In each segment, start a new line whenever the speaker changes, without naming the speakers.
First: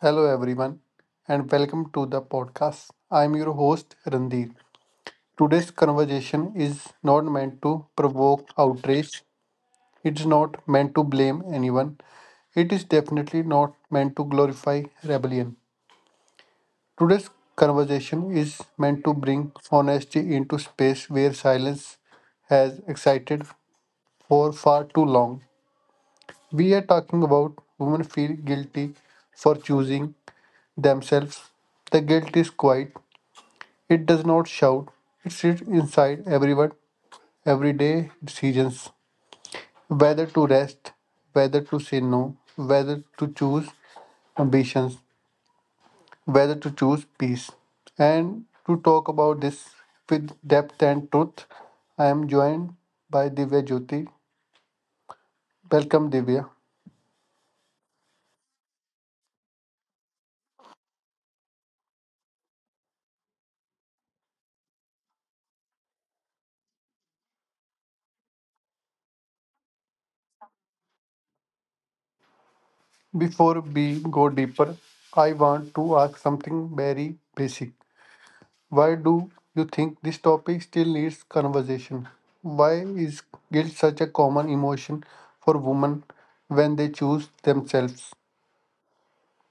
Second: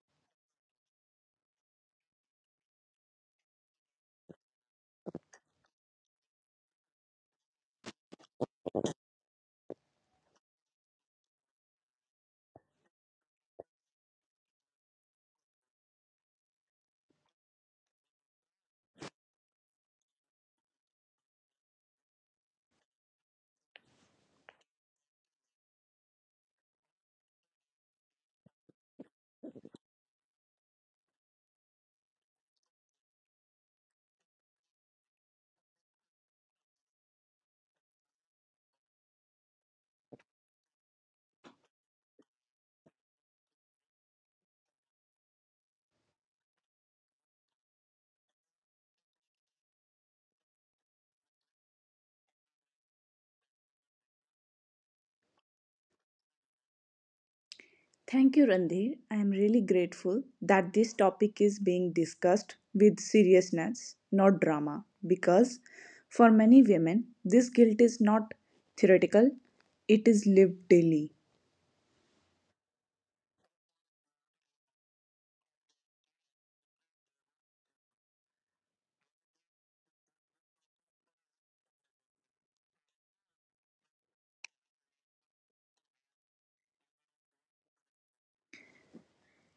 Hello, everyone, and welcome to the podcast. I'm your host, Randeer. Today's conversation is not meant to provoke outrage, it's not meant to blame anyone, it is definitely not meant to glorify rebellion. Today's conversation is meant to bring honesty into space where silence has excited for far too long. We are talking about women feel guilty for choosing themselves. The guilt is quiet, it does not shout. It sits inside everyone, everyday decisions. Whether to rest, whether to say no, whether to choose ambitions, whether to choose peace. And to talk about this with depth and truth, I am joined by Divya Jyoti. Welcome, Divya.
Thank you, Randhir. I am really grateful that this topic is being discussed with seriousness, not drama, because for many women, this guilt is not theoretical, it is lived daily.
Before we go deeper, I want to ask something very basic. Why do you think this topic still needs conversation? Why is guilt such a common emotion for women when they choose themselves?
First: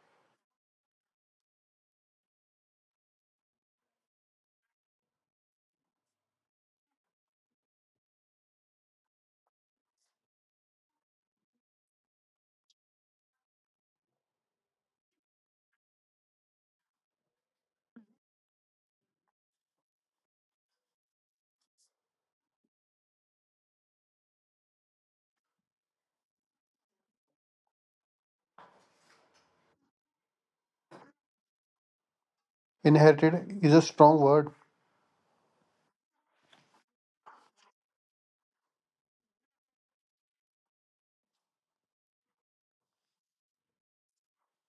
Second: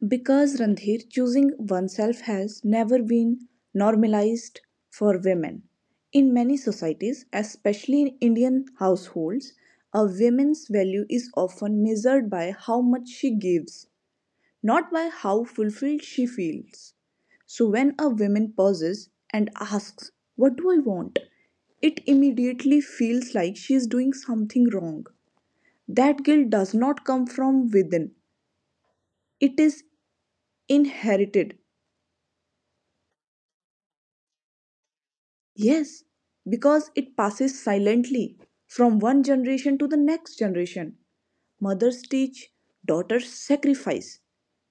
Because, Randhir, choosing oneself has never been normalized for women. In many societies, especially in Indian households, a woman's value is often measured by how much she gives, not by how fulfilled she feels. So when a woman pauses and asks, "What do I want?" it immediately feels like she is doing something wrong. That guilt does not come from within, it is inherited.
Inherited is a strong word.
Yes, because it passes silently from one generation to the next generation. Mothers teach, daughters sacrifice,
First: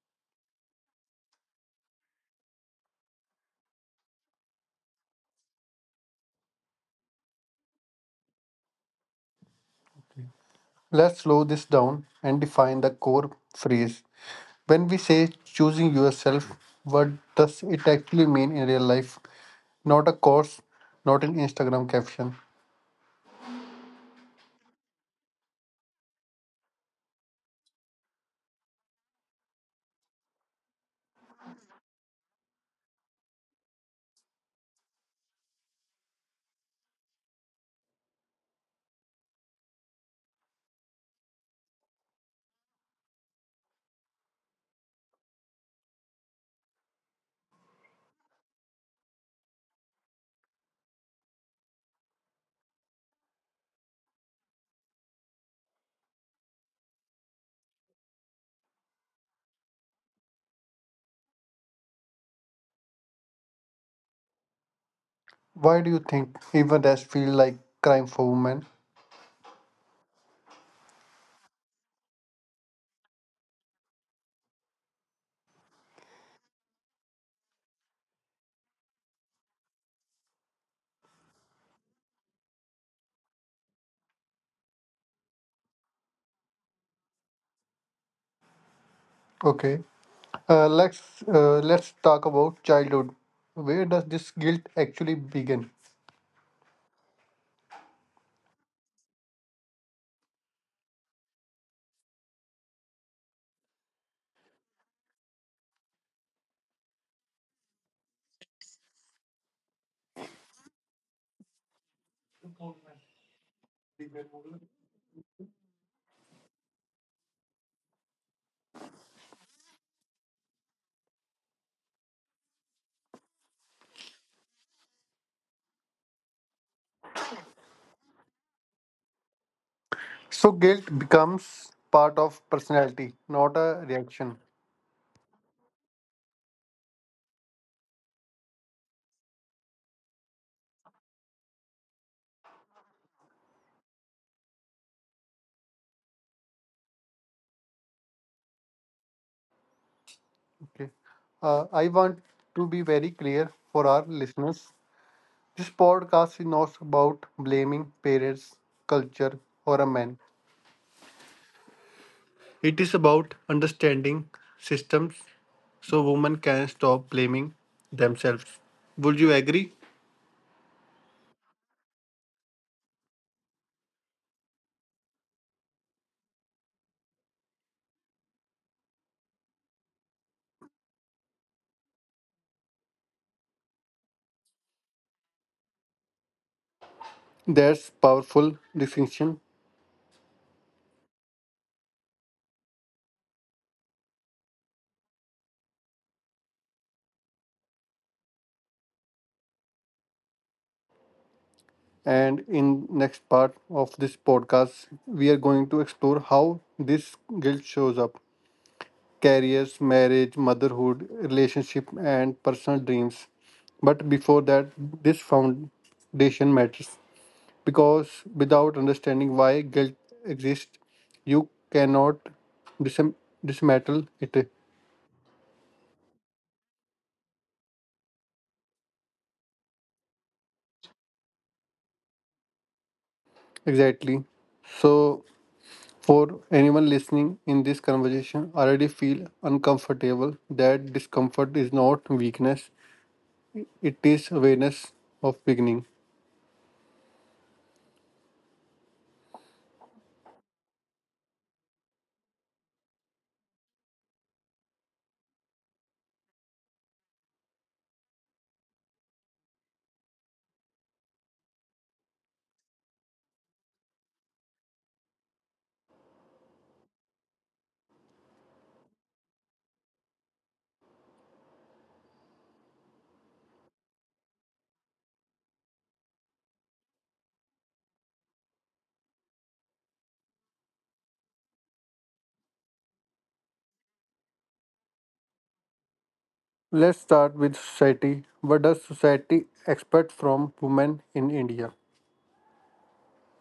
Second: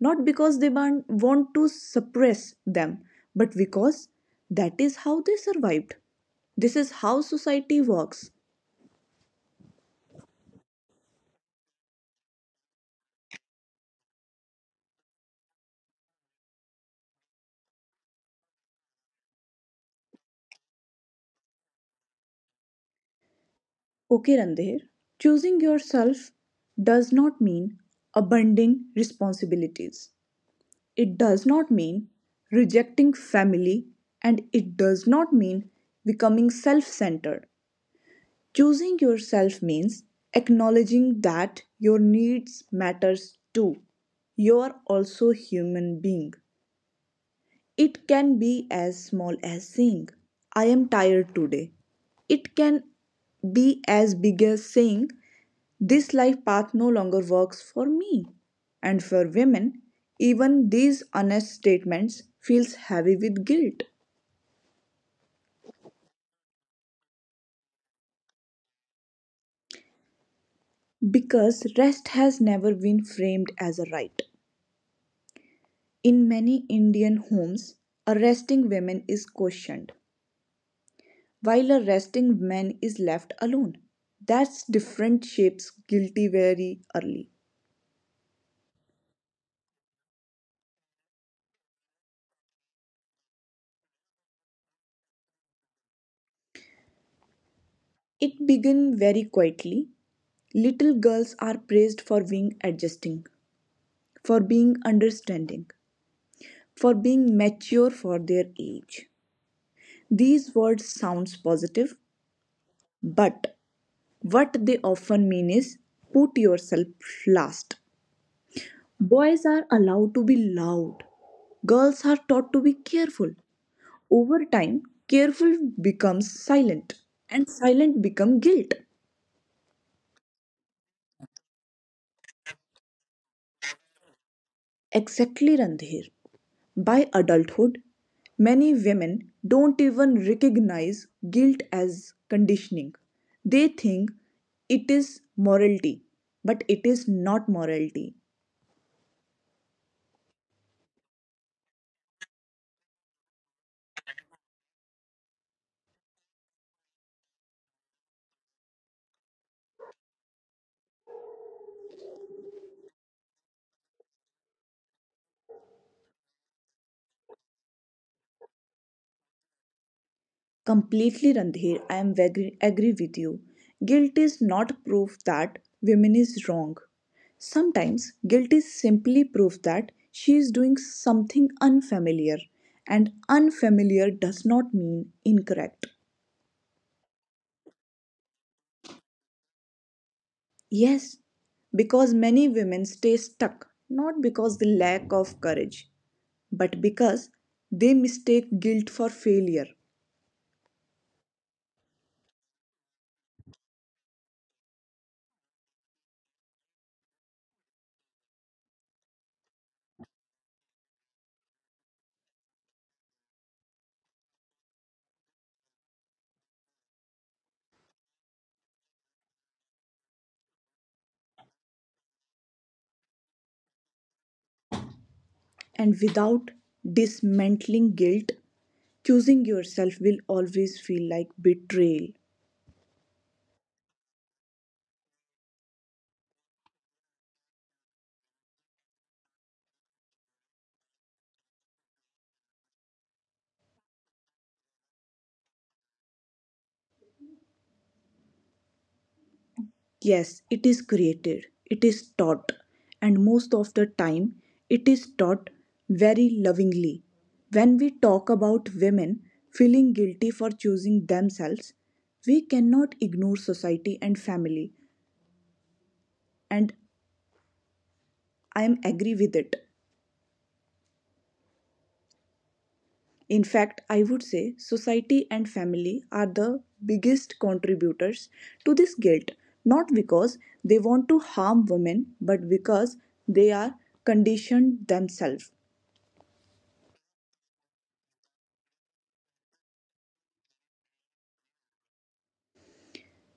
not because want to suppress them, but because that is how they survived. This is how society works.
Let's slow this down and define the core phrase. When we say choosing yourself, what does it actually mean in real life? Not a course, not an Instagram caption.
Okay, Randhir, choosing yourself does not mean abandoning responsibilities. It does not mean rejecting family, and it does not mean becoming self centered. Choosing yourself means acknowledging that your needs matters too. You are also human being. It can be as small as saying I am tired today. It can be as big as saying this life path no longer works for me. And for women, even these honest statements feels heavy with guilt
Why do you think even that feel like crime for women?
because rest has never been framed as a right. In many Indian homes, a resting woman is questioned, while a resting man is left alone. That's different shapes guilty very early.
Okay. Uh, let's let's talk about childhood. Where does this guilt actually begin?
It begins very quietly. Little girls are praised for being adjusting, for being understanding, for being mature for their age. These words sounds positive, but what they often mean is put yourself last. Boys are allowed to be loud. Girls are taught to be careful. Over time, careful becomes silent, and silent becomes guilt.
So guilt becomes part of personality, not a reaction.
Exactly, Randhir. By adulthood, many women don't even recognize guilt as conditioning. They think it is morality, but it is not morality.
Okay. I want to be very clear for our listeners. This podcast is not about blaming parents, culture, or a man. It is about understanding systems so women can stop blaming themselves. Would you agree?
Completely, Randhir, I am agree with you. Guilt is not proof that women is wrong. Sometimes guilt is simply proof that she is doing something unfamiliar, and unfamiliar does not mean incorrect.
That's powerful distinction.
Yes, because many women stay stuck not because the lack of courage, but because they mistake guilt for failure.
And in next part of this podcast we are going to explore how this guilt shows up careers marriage motherhood relationship and personal dreams, but before that, this foundation matters because without understanding why guilt exists you cannot dism- dismantle it.
And without dismantling guilt, choosing yourself will always feel like betrayal.
Exactly. So for anyone listening in this conversation already feel uncomfortable, that discomfort is not weakness, it is awareness of beginning.
Yes, it is created, it is taught, and most of the time, it is taught very lovingly. When we talk about women feeling guilty for choosing themselves, we cannot ignore society and family, and I am agree with it. In fact, I would say society and family are the biggest contributors to this guilt, not because they want to harm women, but because they are conditioned themselves.
Let's start with society. What does society expect from women in India?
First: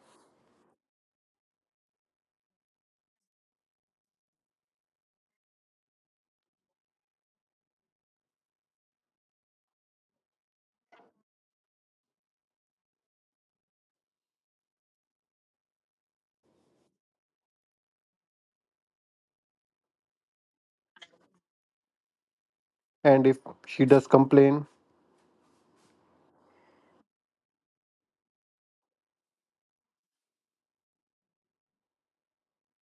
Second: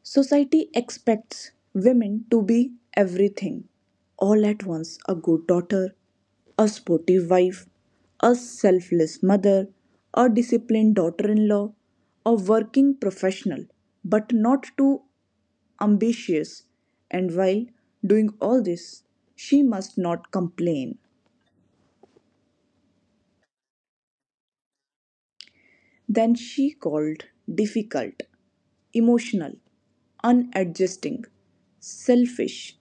Society expects women to be everything all at once: a good daughter, a sportive wife, a selfless mother, a disciplined daughter in law, a working professional, but not too ambitious. And while doing all this, she must not complain.
And if she does complain,
Than she called difficult, emotional, unadjusting, selfish.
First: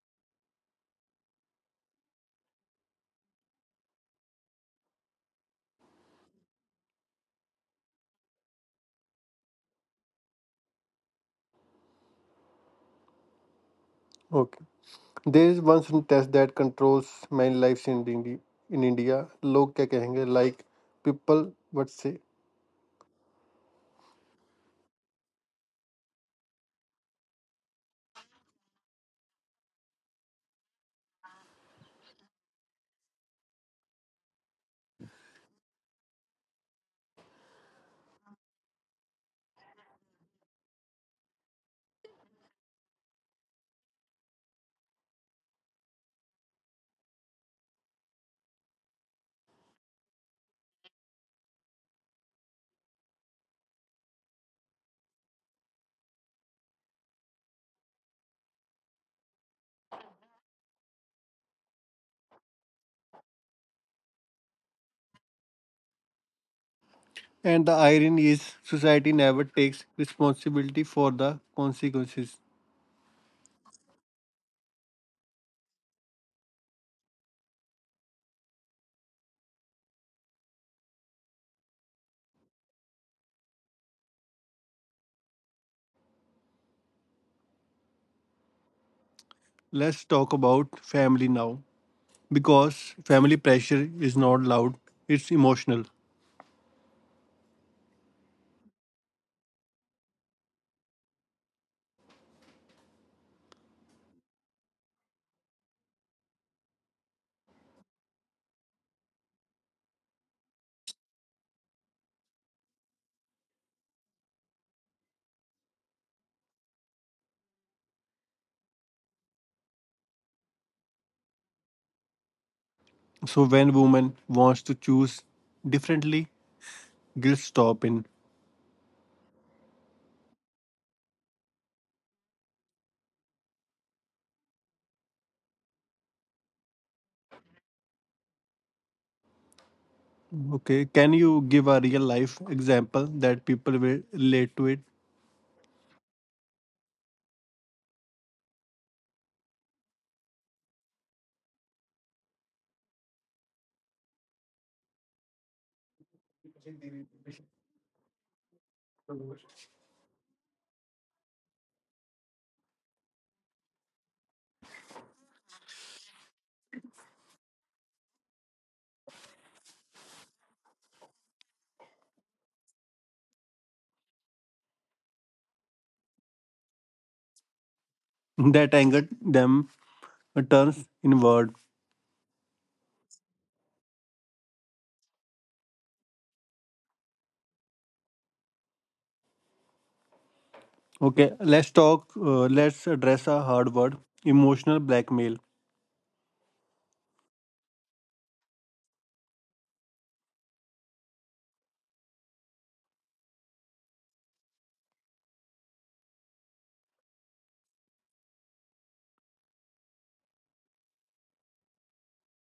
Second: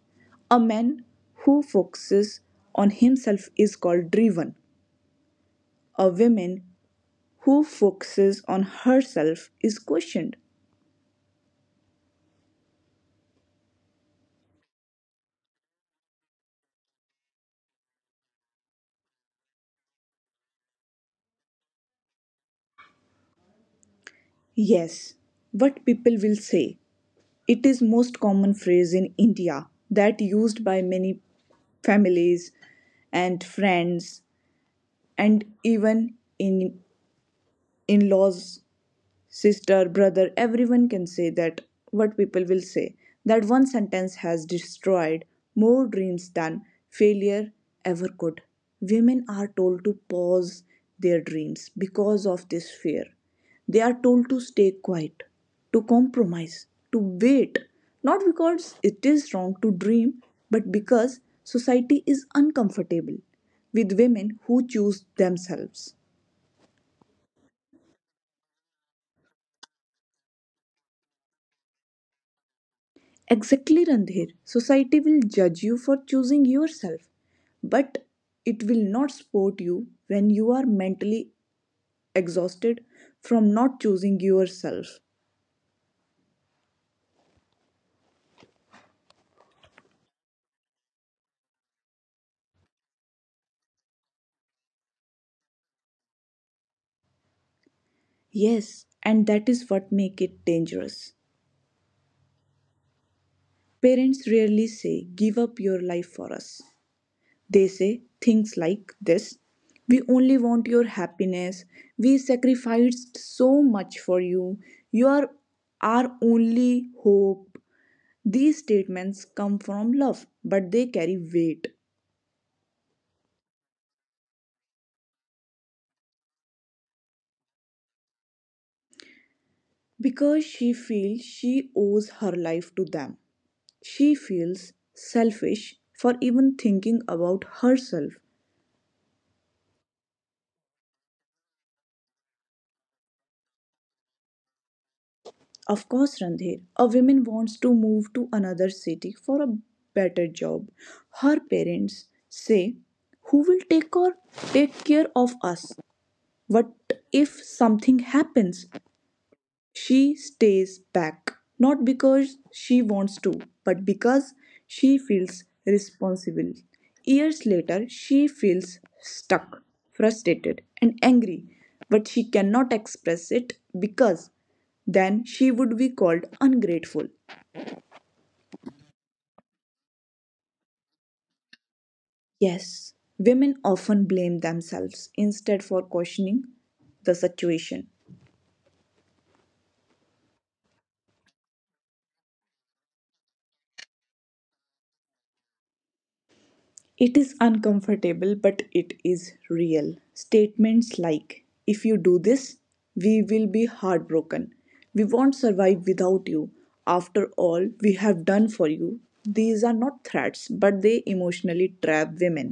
A man who focuses on himself is called driven. A woman who focuses on herself is questioned.
okay. There is one sentence that controls many lives in India. In India, लोग क्या कहेंगे? Like people would say.
Yes, what people will say. It is most common phrase in India that used by many families and friends and even in in-laws sister, brother, everyone can say that what people will say. That one sentence has destroyed more dreams than failure ever could. Women are told to pause their dreams because of this fear. They are told to stay quiet, to compromise, to wait, not because it is wrong to dream, but because society is uncomfortable with women who choose themselves.
And the irony is, society never takes responsibility for the consequences.
Exactly, Randhir. Society will judge you for choosing yourself, but it will not support you when you are mentally exhausted from not choosing yourself.
Let's talk about family now because family pressure is not loud, it's emotional.
Yes, and that is what make it dangerous. Parents rarely say, give up your life for us. They say things like this: we only want your happiness. We sacrificed so much for you. You are our only hope. These statements come from love, but they carry weight
So when woman wants to choose differently, guilt stop in.
because she feels she owes her life to them. She feels selfish for even thinking about herself.
Okay, can you give a real life example that people will relate to it?
Of course, Randhir, a woman wants to move to another city for a better job. Her parents say, who will take, or take care of us? What if something happens? She stays back, not because she wants to, but because she feels responsible. Years later, she feels stuck, frustrated, and angry, but she cannot express it because then she would be called ungrateful.
That angered them turns inward.
Yes, women often blame themselves instead for questioning the situation.
Okay, let's address a hard word emotional blackmail.
It is uncomfortable, but it is real. Statements like, if you do this, we will be heartbroken. We won't survive without you. After all we have done for you. These are not threats, but they emotionally trap women.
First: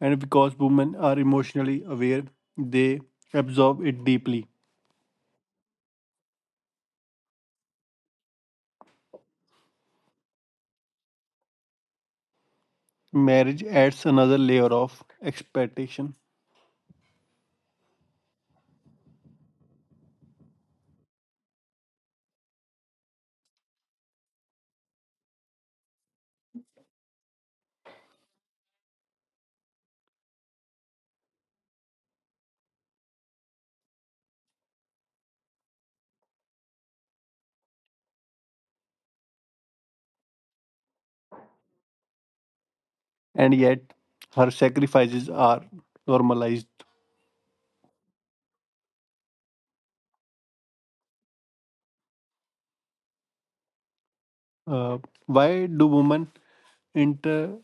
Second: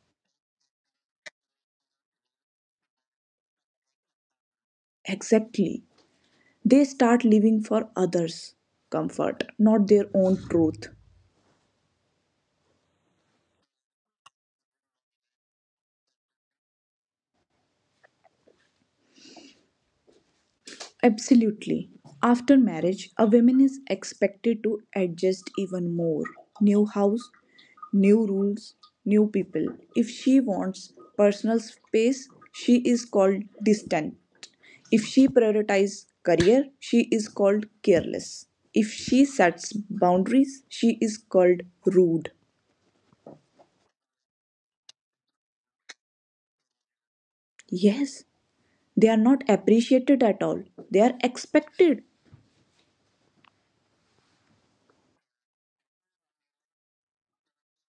And because women are emotionally aware, they absorb it deeply.
Exactly. They start living for others' comfort, not their own truth.
Marriage adds another layer of expectation,
Absolutely. After marriage, a woman is expected to adjust even more. New house, new rules, new people. If she wants personal space, she is called distant. If she prioritizes career, she is called careless. If she sets boundaries, she is called rude.
and yet her sacrifices are normalized.
Yes, they are not appreciated at all. They are expected.
Uh, why do women inter-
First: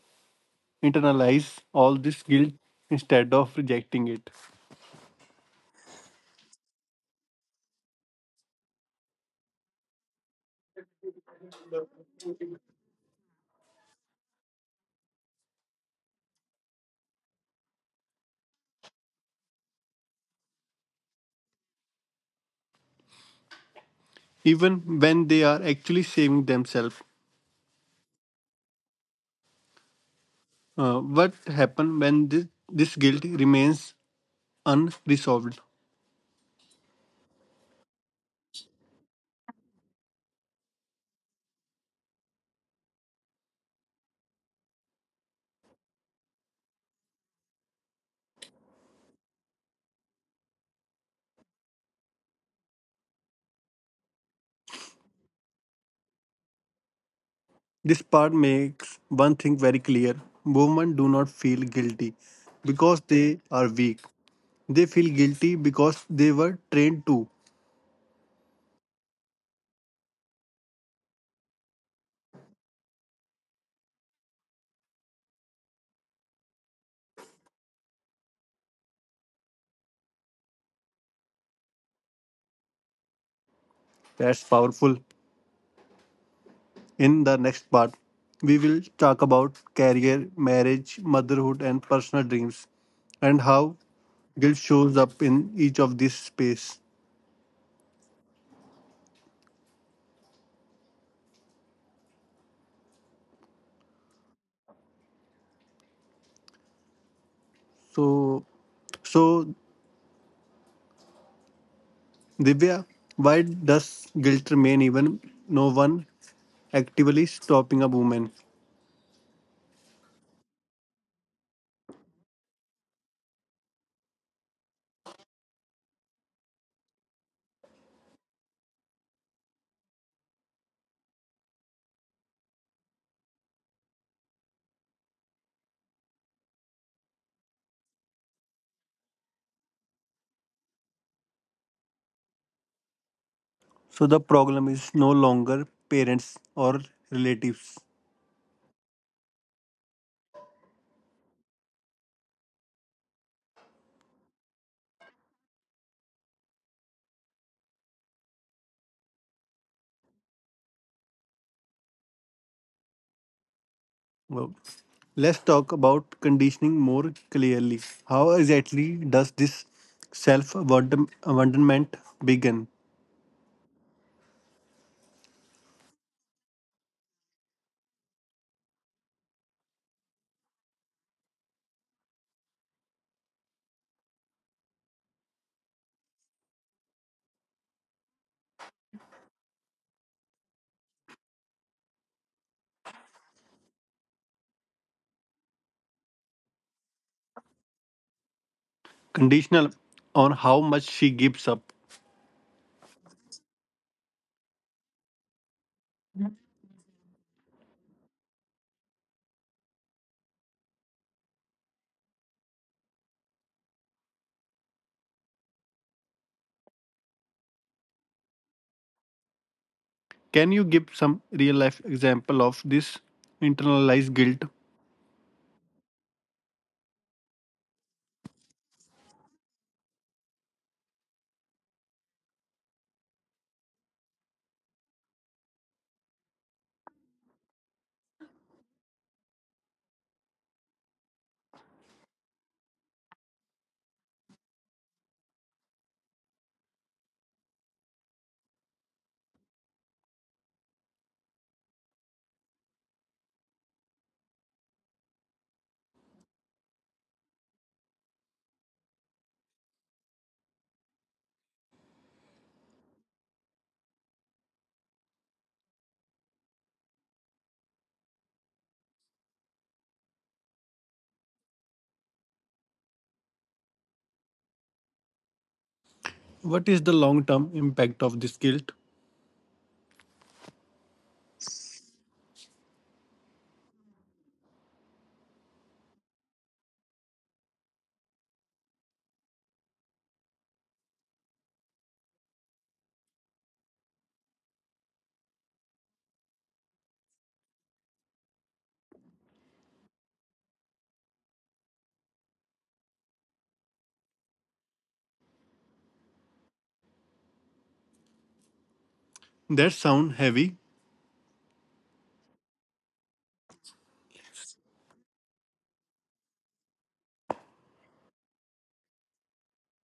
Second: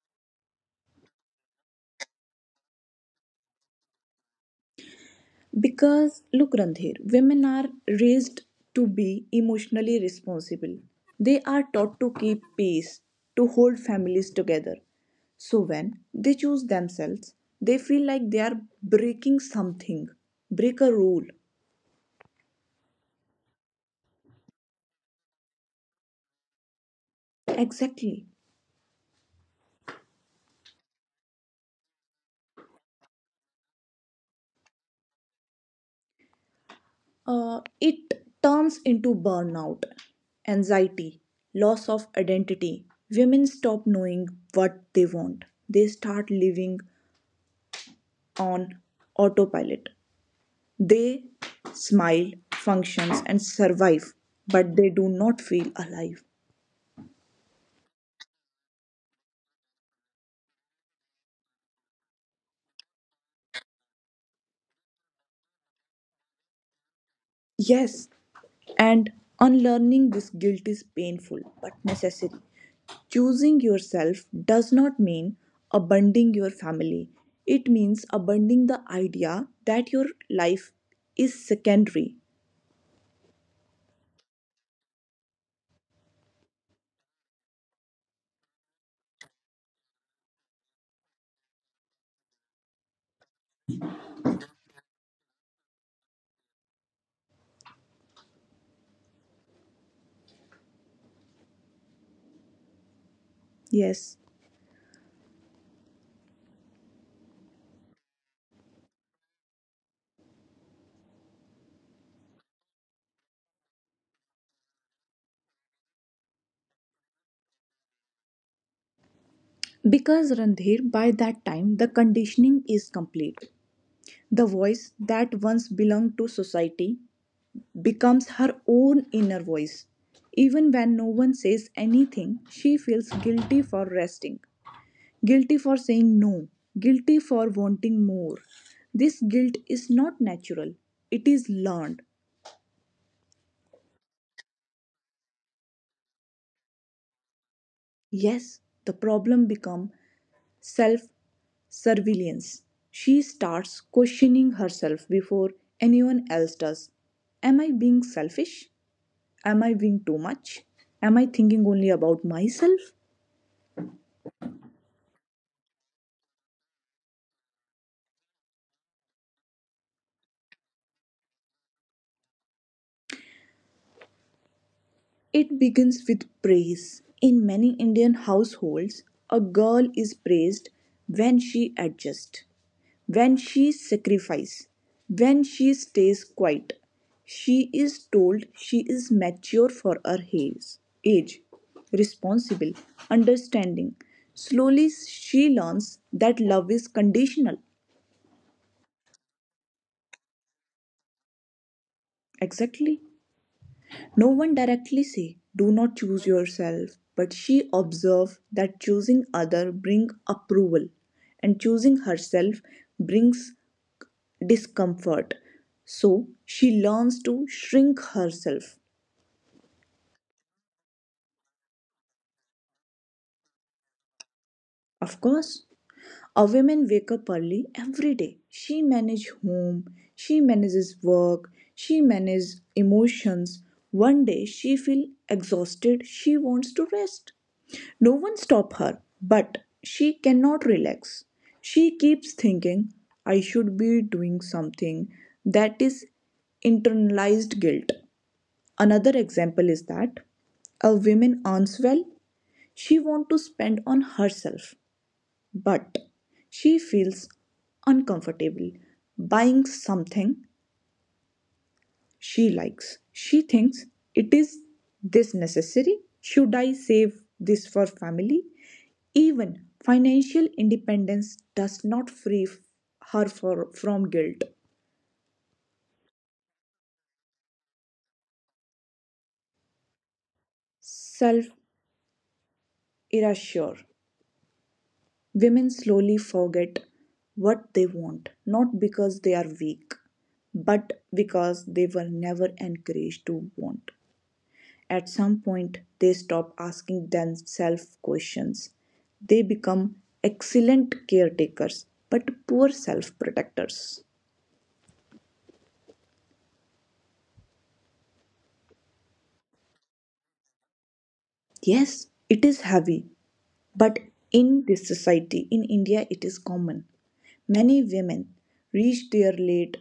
internalize all this guilt instead of rejecting it,
Because look, Randhir, women are raised to be emotionally responsible. They are taught to keep pace, to hold families together. So when they choose themselves, they feel like they are breaking something, break a rule.
even when they are actually saving themselves?
Exactly.
What happens when this guilt remains unresolved?
It turns into burnout, anxiety, loss of identity. Women stop knowing what they want. They start living on autopilot. They smile, functions, and survive, but they do not feel alive.
This part makes one thing very clear, women do not feel guilty because they are weak. They feel guilty because they were trained to.
Yes, and unlearning this guilt is painful but necessary. Choosing yourself does not mean abandoning your family. It means abandoning the idea that your life is secondary.
That's powerful. In the next part, we will talk about career, marriage, motherhood, and personal dreams, and how guilt shows up in each of these space.
Yes.
So, so, Divya, why does guilt remain even no one actively stopping a woman?
Because Randhir, by that time, the conditioning is complete. The voice that once belonged to society becomes her own inner voice. Even when no one says anything, she feels guilty for resting, guilty for saying no, guilty for wanting more. This guilt is not natural, it is learned.
So the problem is no longer parents or relatives.
Yes, the problem becomes self surveillance. She starts questioning herself before anyone else does. Am I being selfish? Am I being too much? Am I thinking only about myself?
Well, let's talk about conditioning more clearly. How exactly does this self abandonment begin?
It begins with praise. In many Indian households, a girl is praised when she adjusts, when she sacrifices, when she stays quiet. She is told she is mature for her age, responsible, understanding. Slowly, she learns that love is conditional.
Conditional on how much she gives up.
Exactly. No one directly say do not choose yourself, but she observed that choosing other bring approval and choosing herself brings discomfort. So she learns to shrink herself.
Can you give some real life example of this internalized guilt?
Of course, a woman wake up early every day. She manages home, she manages work, she manages emotions. One day she feels exhausted, she wants to rest. No one stop her, but she cannot relax. She keeps thinking, I should be doing something. That is internalized guilt. Another example is that a woman earns well, she wants to spend on herself but she feels uncomfortable buying something she likes. She thinks, it is this necessary? Should I save this for family? Even financial independence does not free f- her for, from guilt.
What is the long term impact of this guilt?
Self erasure. Women slowly forget what they want, not because they are weak, but because they were never encouraged to want. At some point, they stop asking themselves questions. They become excellent caretakers but poor self protectors.
That sound heavy.
Yes, it is heavy, but in this society, in India, it is common. Many women reach their late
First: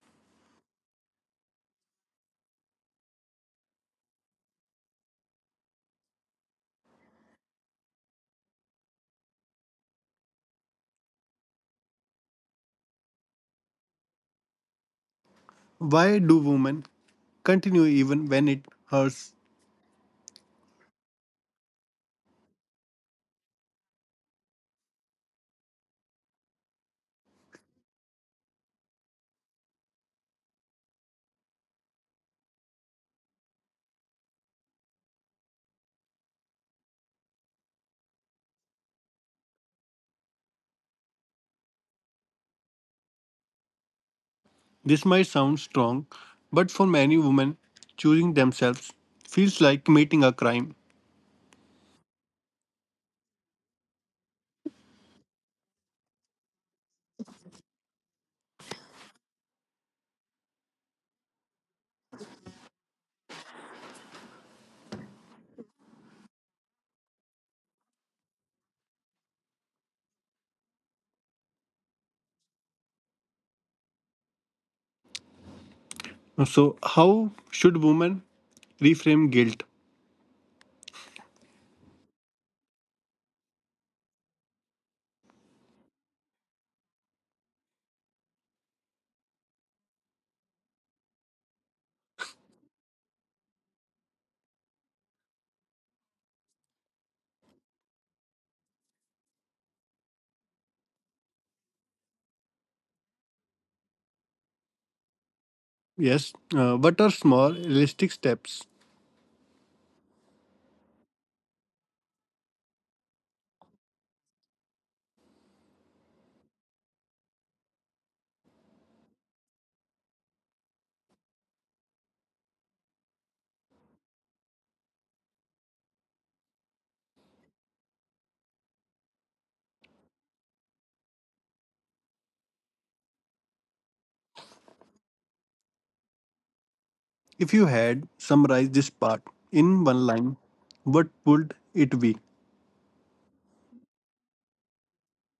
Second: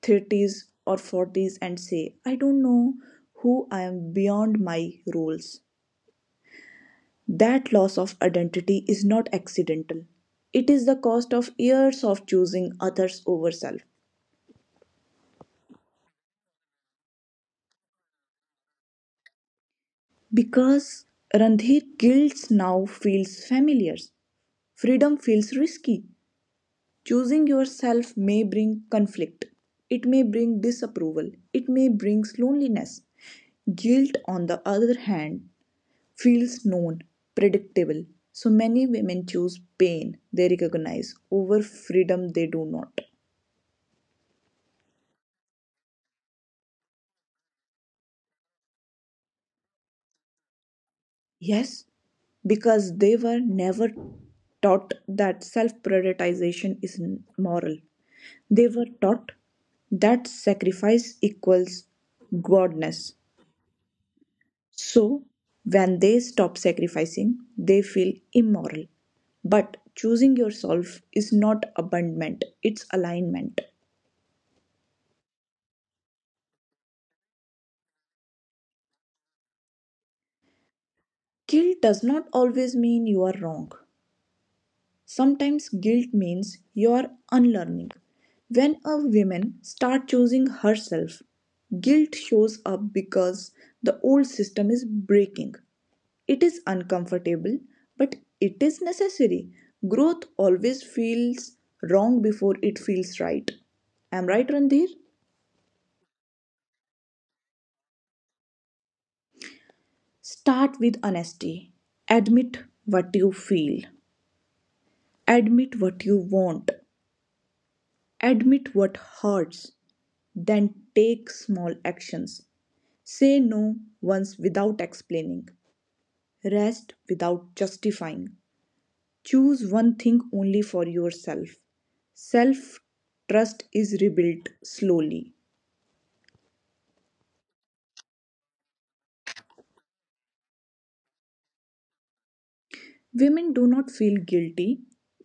30s or 40s and say, I don't know who I am beyond my roles. That loss of identity is not accidental. It is the cost of years of choosing others over self.
Why do women continue even when it hurts?
Because Randhir, guilt now feels familiar. Freedom feels risky. Choosing yourself may bring conflict. It may bring disapproval. It may bring loneliness. Guilt, on the other hand, feels known, predictable. So many women choose pain they recognize over freedom they do not.
This might sound strong, but for many women, choosing themselves feels like committing a crime.
Yes, because they were never taught that self prioritization is moral. They were taught that sacrifice equals godness. So, when they stop sacrificing, they feel immoral. But choosing yourself is not abandonment, it's alignment.
So, how should women reframe guilt?
Guilt does not always mean you are wrong. Sometimes guilt means you are unlearning. When a woman starts choosing herself, guilt shows up because the old system is breaking. It is uncomfortable, but it is necessary. Growth always feels wrong before it feels right. Am I right, Randhir?
Yes. What are small, realistic steps?
Start with honesty. Admit what you feel. Admit what you want. Admit what hurts. Then take small actions. Say no once without explaining. Rest without justifying. Choose one thing only for yourself. Self trust is rebuilt slowly.
If you had summarized this part in one line, what would it be?
Women do not feel guilty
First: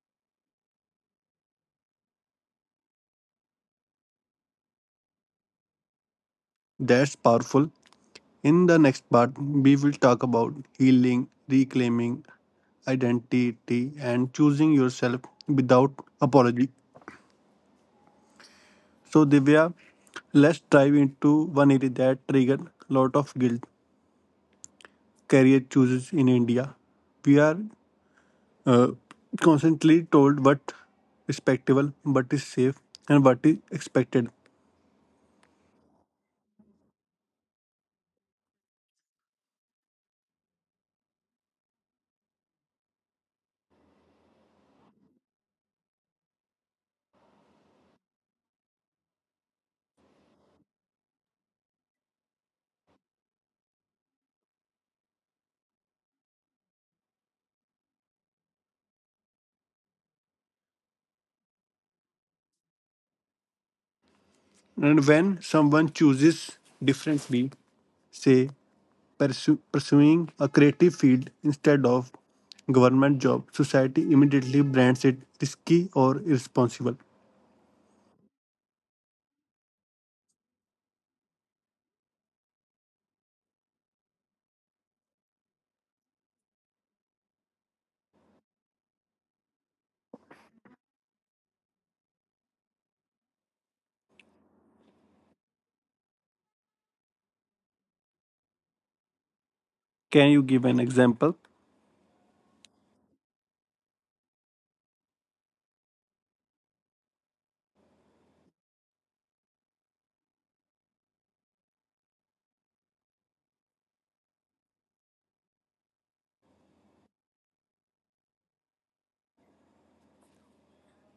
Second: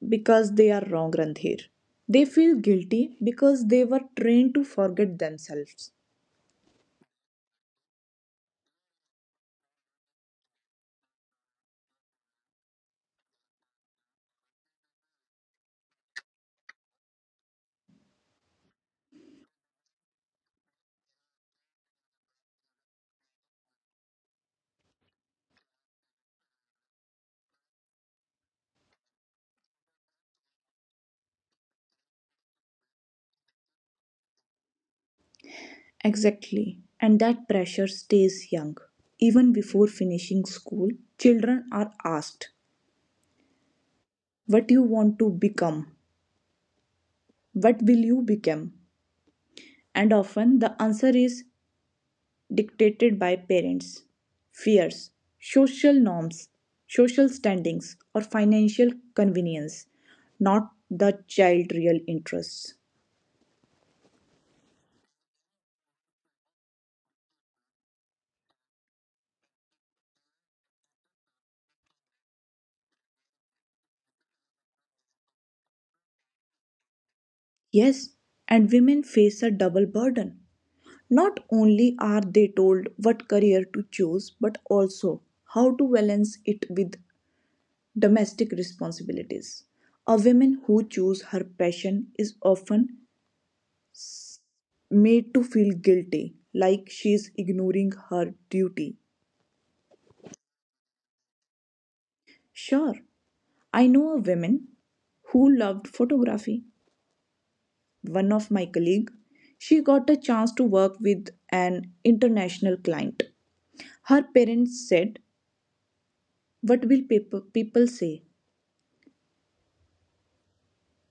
because they are wrong, Randhir. They feel guilty because they were trained to forget themselves.
That's powerful. In the next part, we will talk about healing, reclaiming identity, and choosing yourself without apology. So, Divya, let's dive into one area that triggered a lot of guilt career choices in India. We are uh, constantly told what respectable, what is safe, and what is expected.
Exactly. And that pressure stays young. Even before finishing school, children are asked, what you want to become? What will you become? And often the answer is dictated by parents, fears, social norms, social standings, or financial convenience, not the child's real interests.
And when someone chooses differently, say pursuing a creative field instead of government job, society immediately brands it risky or irresponsible.
Yes, and women face a double burden. Not only are they told what career to choose, but also how to balance it with domestic responsibilities. A woman who chooses her passion is often made to feel guilty, like she's ignoring her duty.
Can you give an example?
Sure, I know a woman who loved photography. One of my colleague, she got a chance to work with an international client. Her parents said, "What will people say?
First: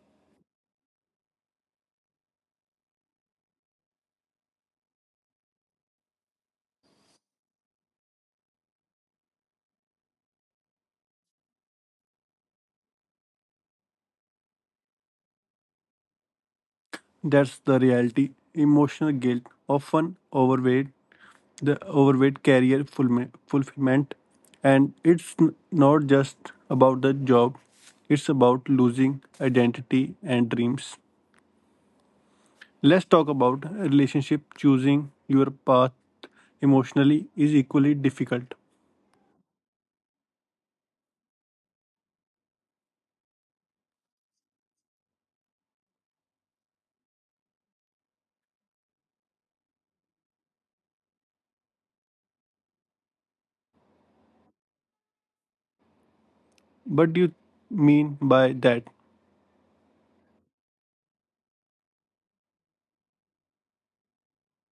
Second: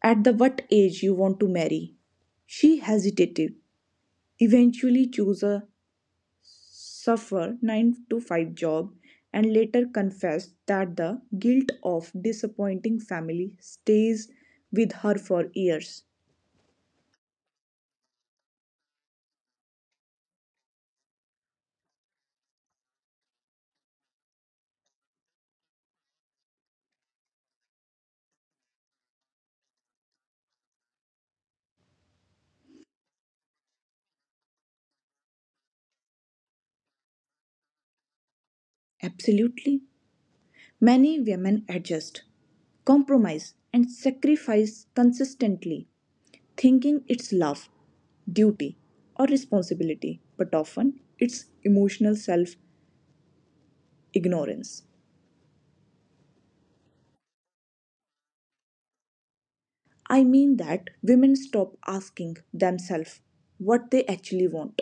At the what age you want to marry?" She hesitated, eventually chose a suffer nine-to-five job and later confessed that the guilt of disappointing family stays with her for years.
That's the reality. Emotional guilt often overweight the overweight career fulfillment, and it's not just about the job, it's about losing identity and dreams. Let's talk about relationship choosing your path emotionally is equally difficult.
Absolutely. Many women adjust, compromise, and sacrifice consistently, thinking it's love, duty, or responsibility, but often it's emotional self ignorance.
What do you mean by that?
I mean that women stop asking themselves what they actually want.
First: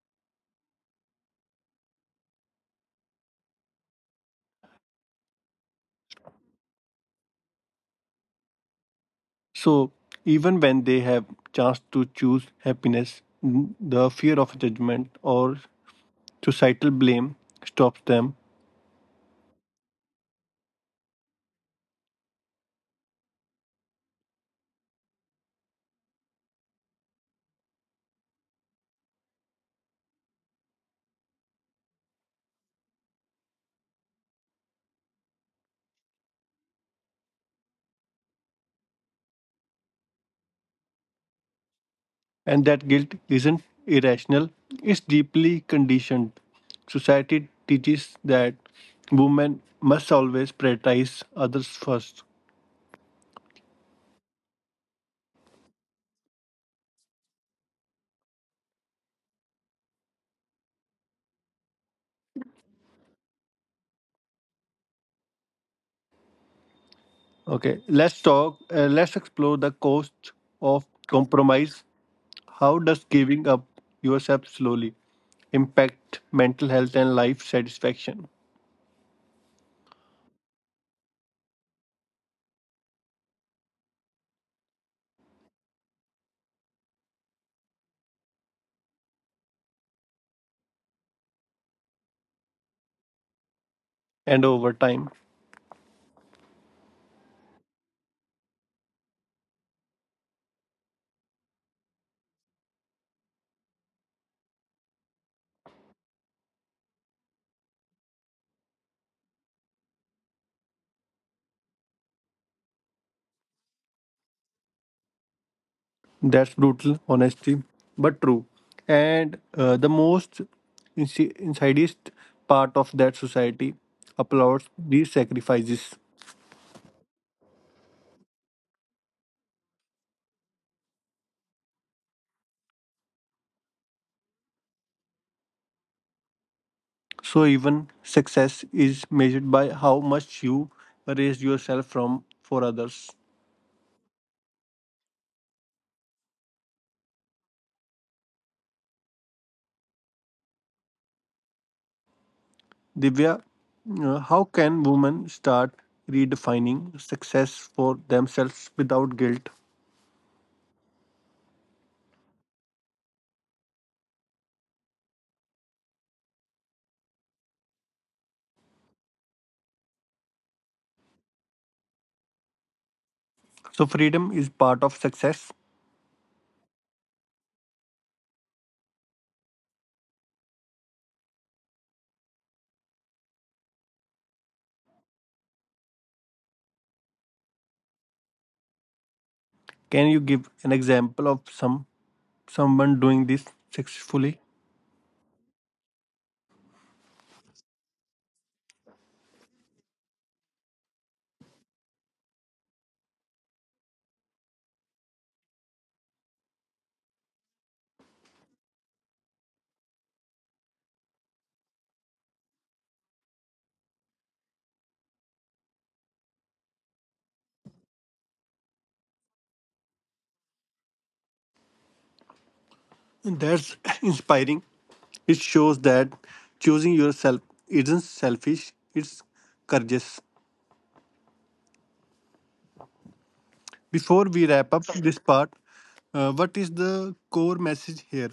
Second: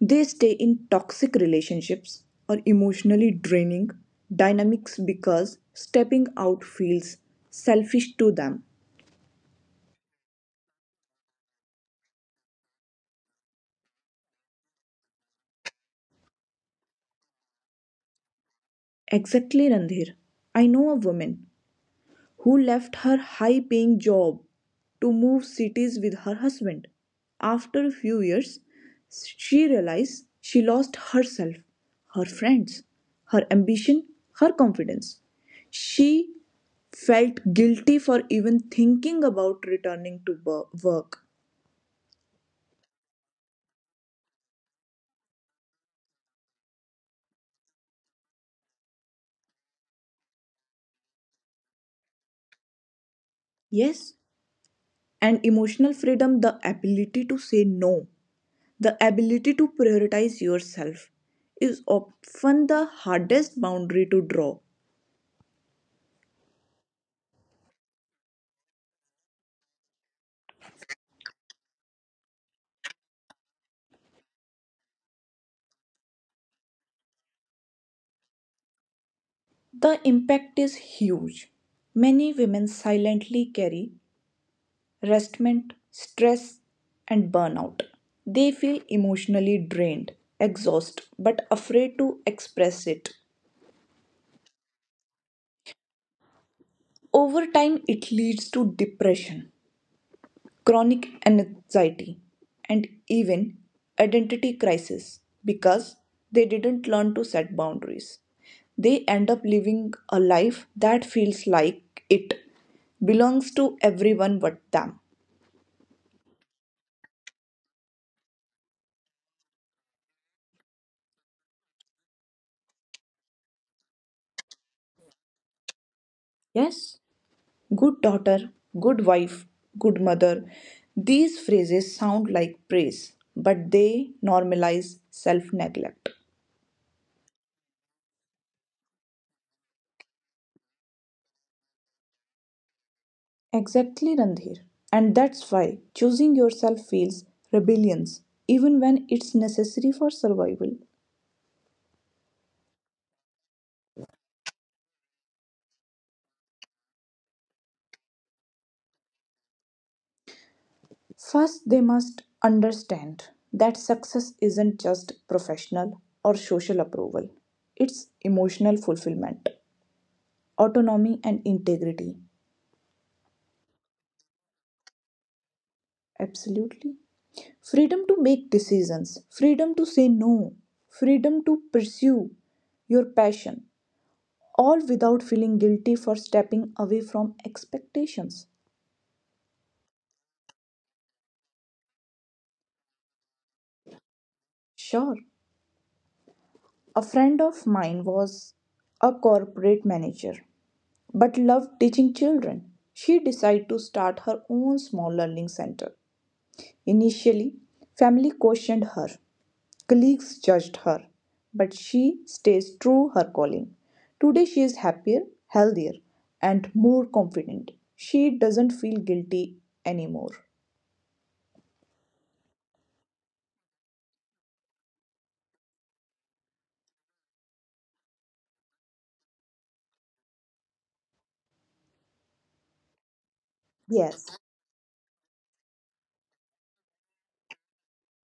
They stay in toxic relationships or emotionally draining dynamics because stepping out feels selfish to them.
So even when they have chance to choose happiness, the fear of judgment or societal blame stops them.
Exactly, Randhir. I know a woman who left her high paying job to move cities with her husband. After a few years, she realized she lost herself, her friends, her ambition, her confidence. She felt guilty for even thinking about returning to work.
And that guilt isn't irrational, it's deeply conditioned. Society teaches that women must always prioritize others first.
Yes, and emotional freedom, the ability to say no, the ability to prioritize yourself, is often the hardest boundary to draw.
Okay, let's explore the cost of compromise. How does giving up yourself slowly impact mental health and life satisfaction
The impact is huge. Many women silently carry restment, stress, and burnout. They feel emotionally drained, exhausted, but afraid to express it.
and over time?
Over time, it leads to depression, chronic anxiety, and even identity crisis because they didn't learn to set boundaries. They end up living a life that feels like it belongs to everyone but them.
That's brutal honesty, but true. And the most insidious part of that society applauds these sacrifices.
Yes, good daughter, good wife, good mother. These phrases sound like praise, but they normalize self neglect.
So even success is measured by how much you raise yourself from for others.
Exactly, Randhir. And that's why choosing yourself feels rebellious, even when it's necessary for survival.
Divya, how can women start redefining success for themselves without guilt?
First, they must understand that success isn't just professional or social approval, it's emotional fulfillment, autonomy, and integrity.
So freedom is part of success.
Absolutely. Freedom to make decisions, freedom to say no, freedom to pursue your passion, all without feeling guilty for stepping away from expectations.
Can you give an example of someone doing this successfully?
Sure. A friend of mine was a corporate manager but loved teaching children. She decided to start her own small learning center. Initially, family questioned her, colleagues judged her, but she stays true her calling. Today she is happier, healthier, and more confident. She doesn't feel guilty anymore.
And that's inspiring. It shows that choosing yourself isn't selfish, it's courageous. Before
Yes,
we wrap up this part, what is the core message here?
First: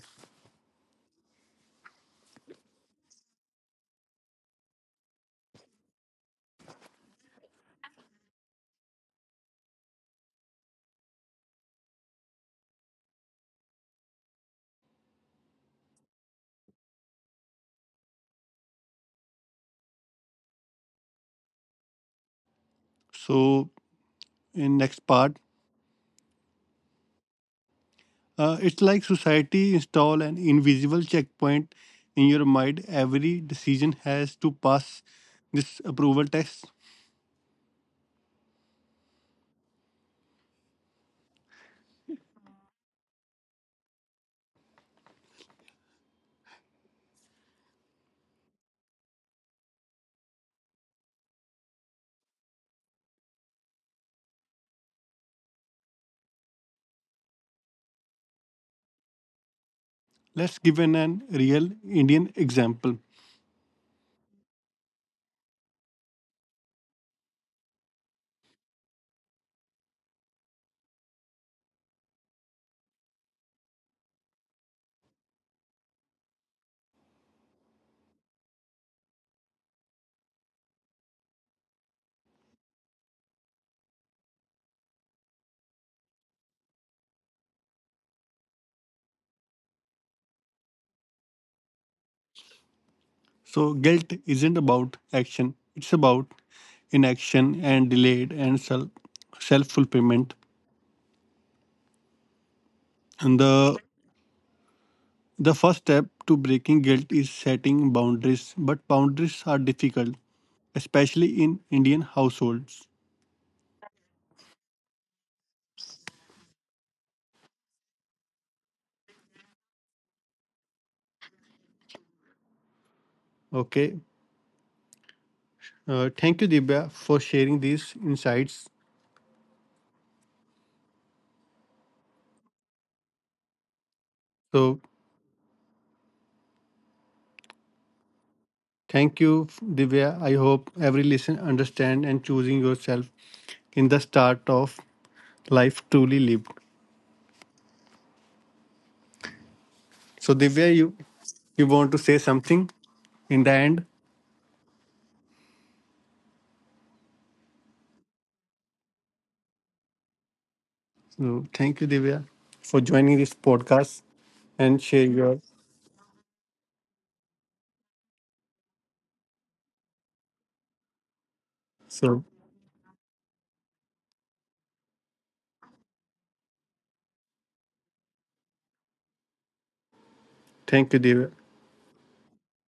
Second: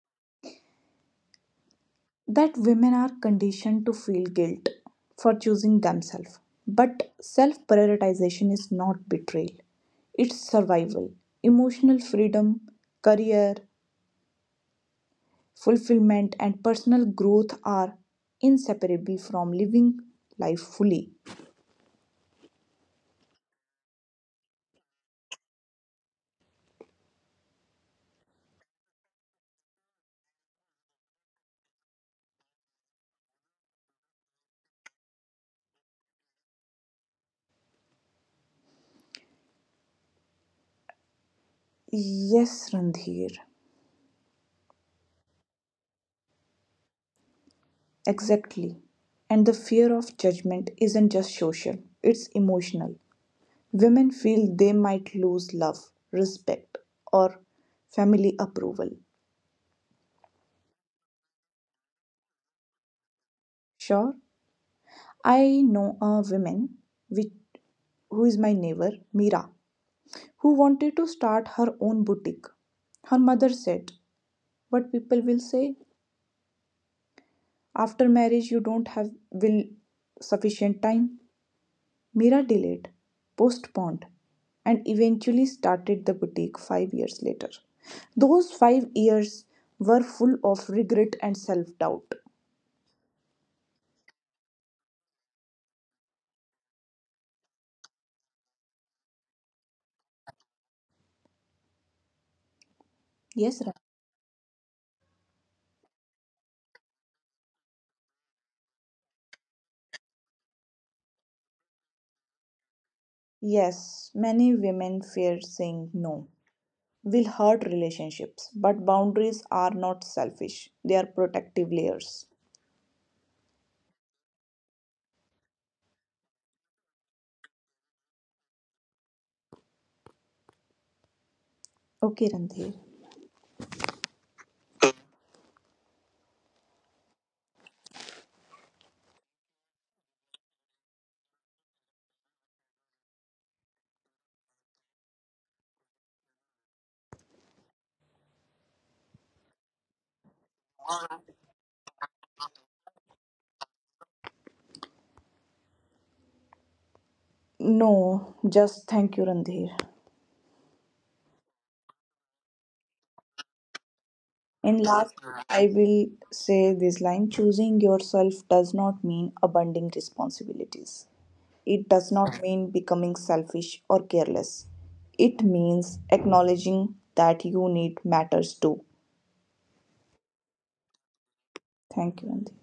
that women are conditioned to feel guilt for choosing themselves. But self prioritization is not betrayal, it's survival. Emotional freedom, career, fulfillment, and personal growth are inseparable from living life fully.
So, in next part, it's like society install an invisible checkpoint in your mind. Every decision has to pass this approval test.
Yes, Randhir, exactly. And the fear of judgment isn't just social, it's emotional. Women feel they might lose love, respect, or family approval.
Let's give an real Indian example.
Sure, I know a woman which, who is my neighbor, Meera, who wanted to start her own boutique. Her mother said, "What people will say? After marriage, you don't have will sufficient time." Meera delayed, postponed, and eventually started the boutique 5 years later. Those 5 years were full of regret and self doubt.
So guilt isn't about action, it's about inaction and delayed and self fulfillment. And
Yes, Ra.
the first step to breaking guilt is setting boundaries, but boundaries are difficult, especially in Indian households.
Yes, many women fear saying no will hurt relationships, but boundaries are not selfish, they are protective layers.
Okay. Thank you, Divya, for sharing these insights.
Okay, Randhir.
So thank you, Divya. I hope every listener understand and choosing yourself in the start of life truly lived. So Divya, you want to say something in the end?
No, just thank you, Randhir.
So thank you, Divya, for joining this podcast and
In
share
last,
your.
I will say this line choosing yourself does not mean abandoning responsibilities. It does
So
not mean becoming selfish or careless. It means acknowledging that you need matters too.
thank you, Divya.
Thank you, Randhir.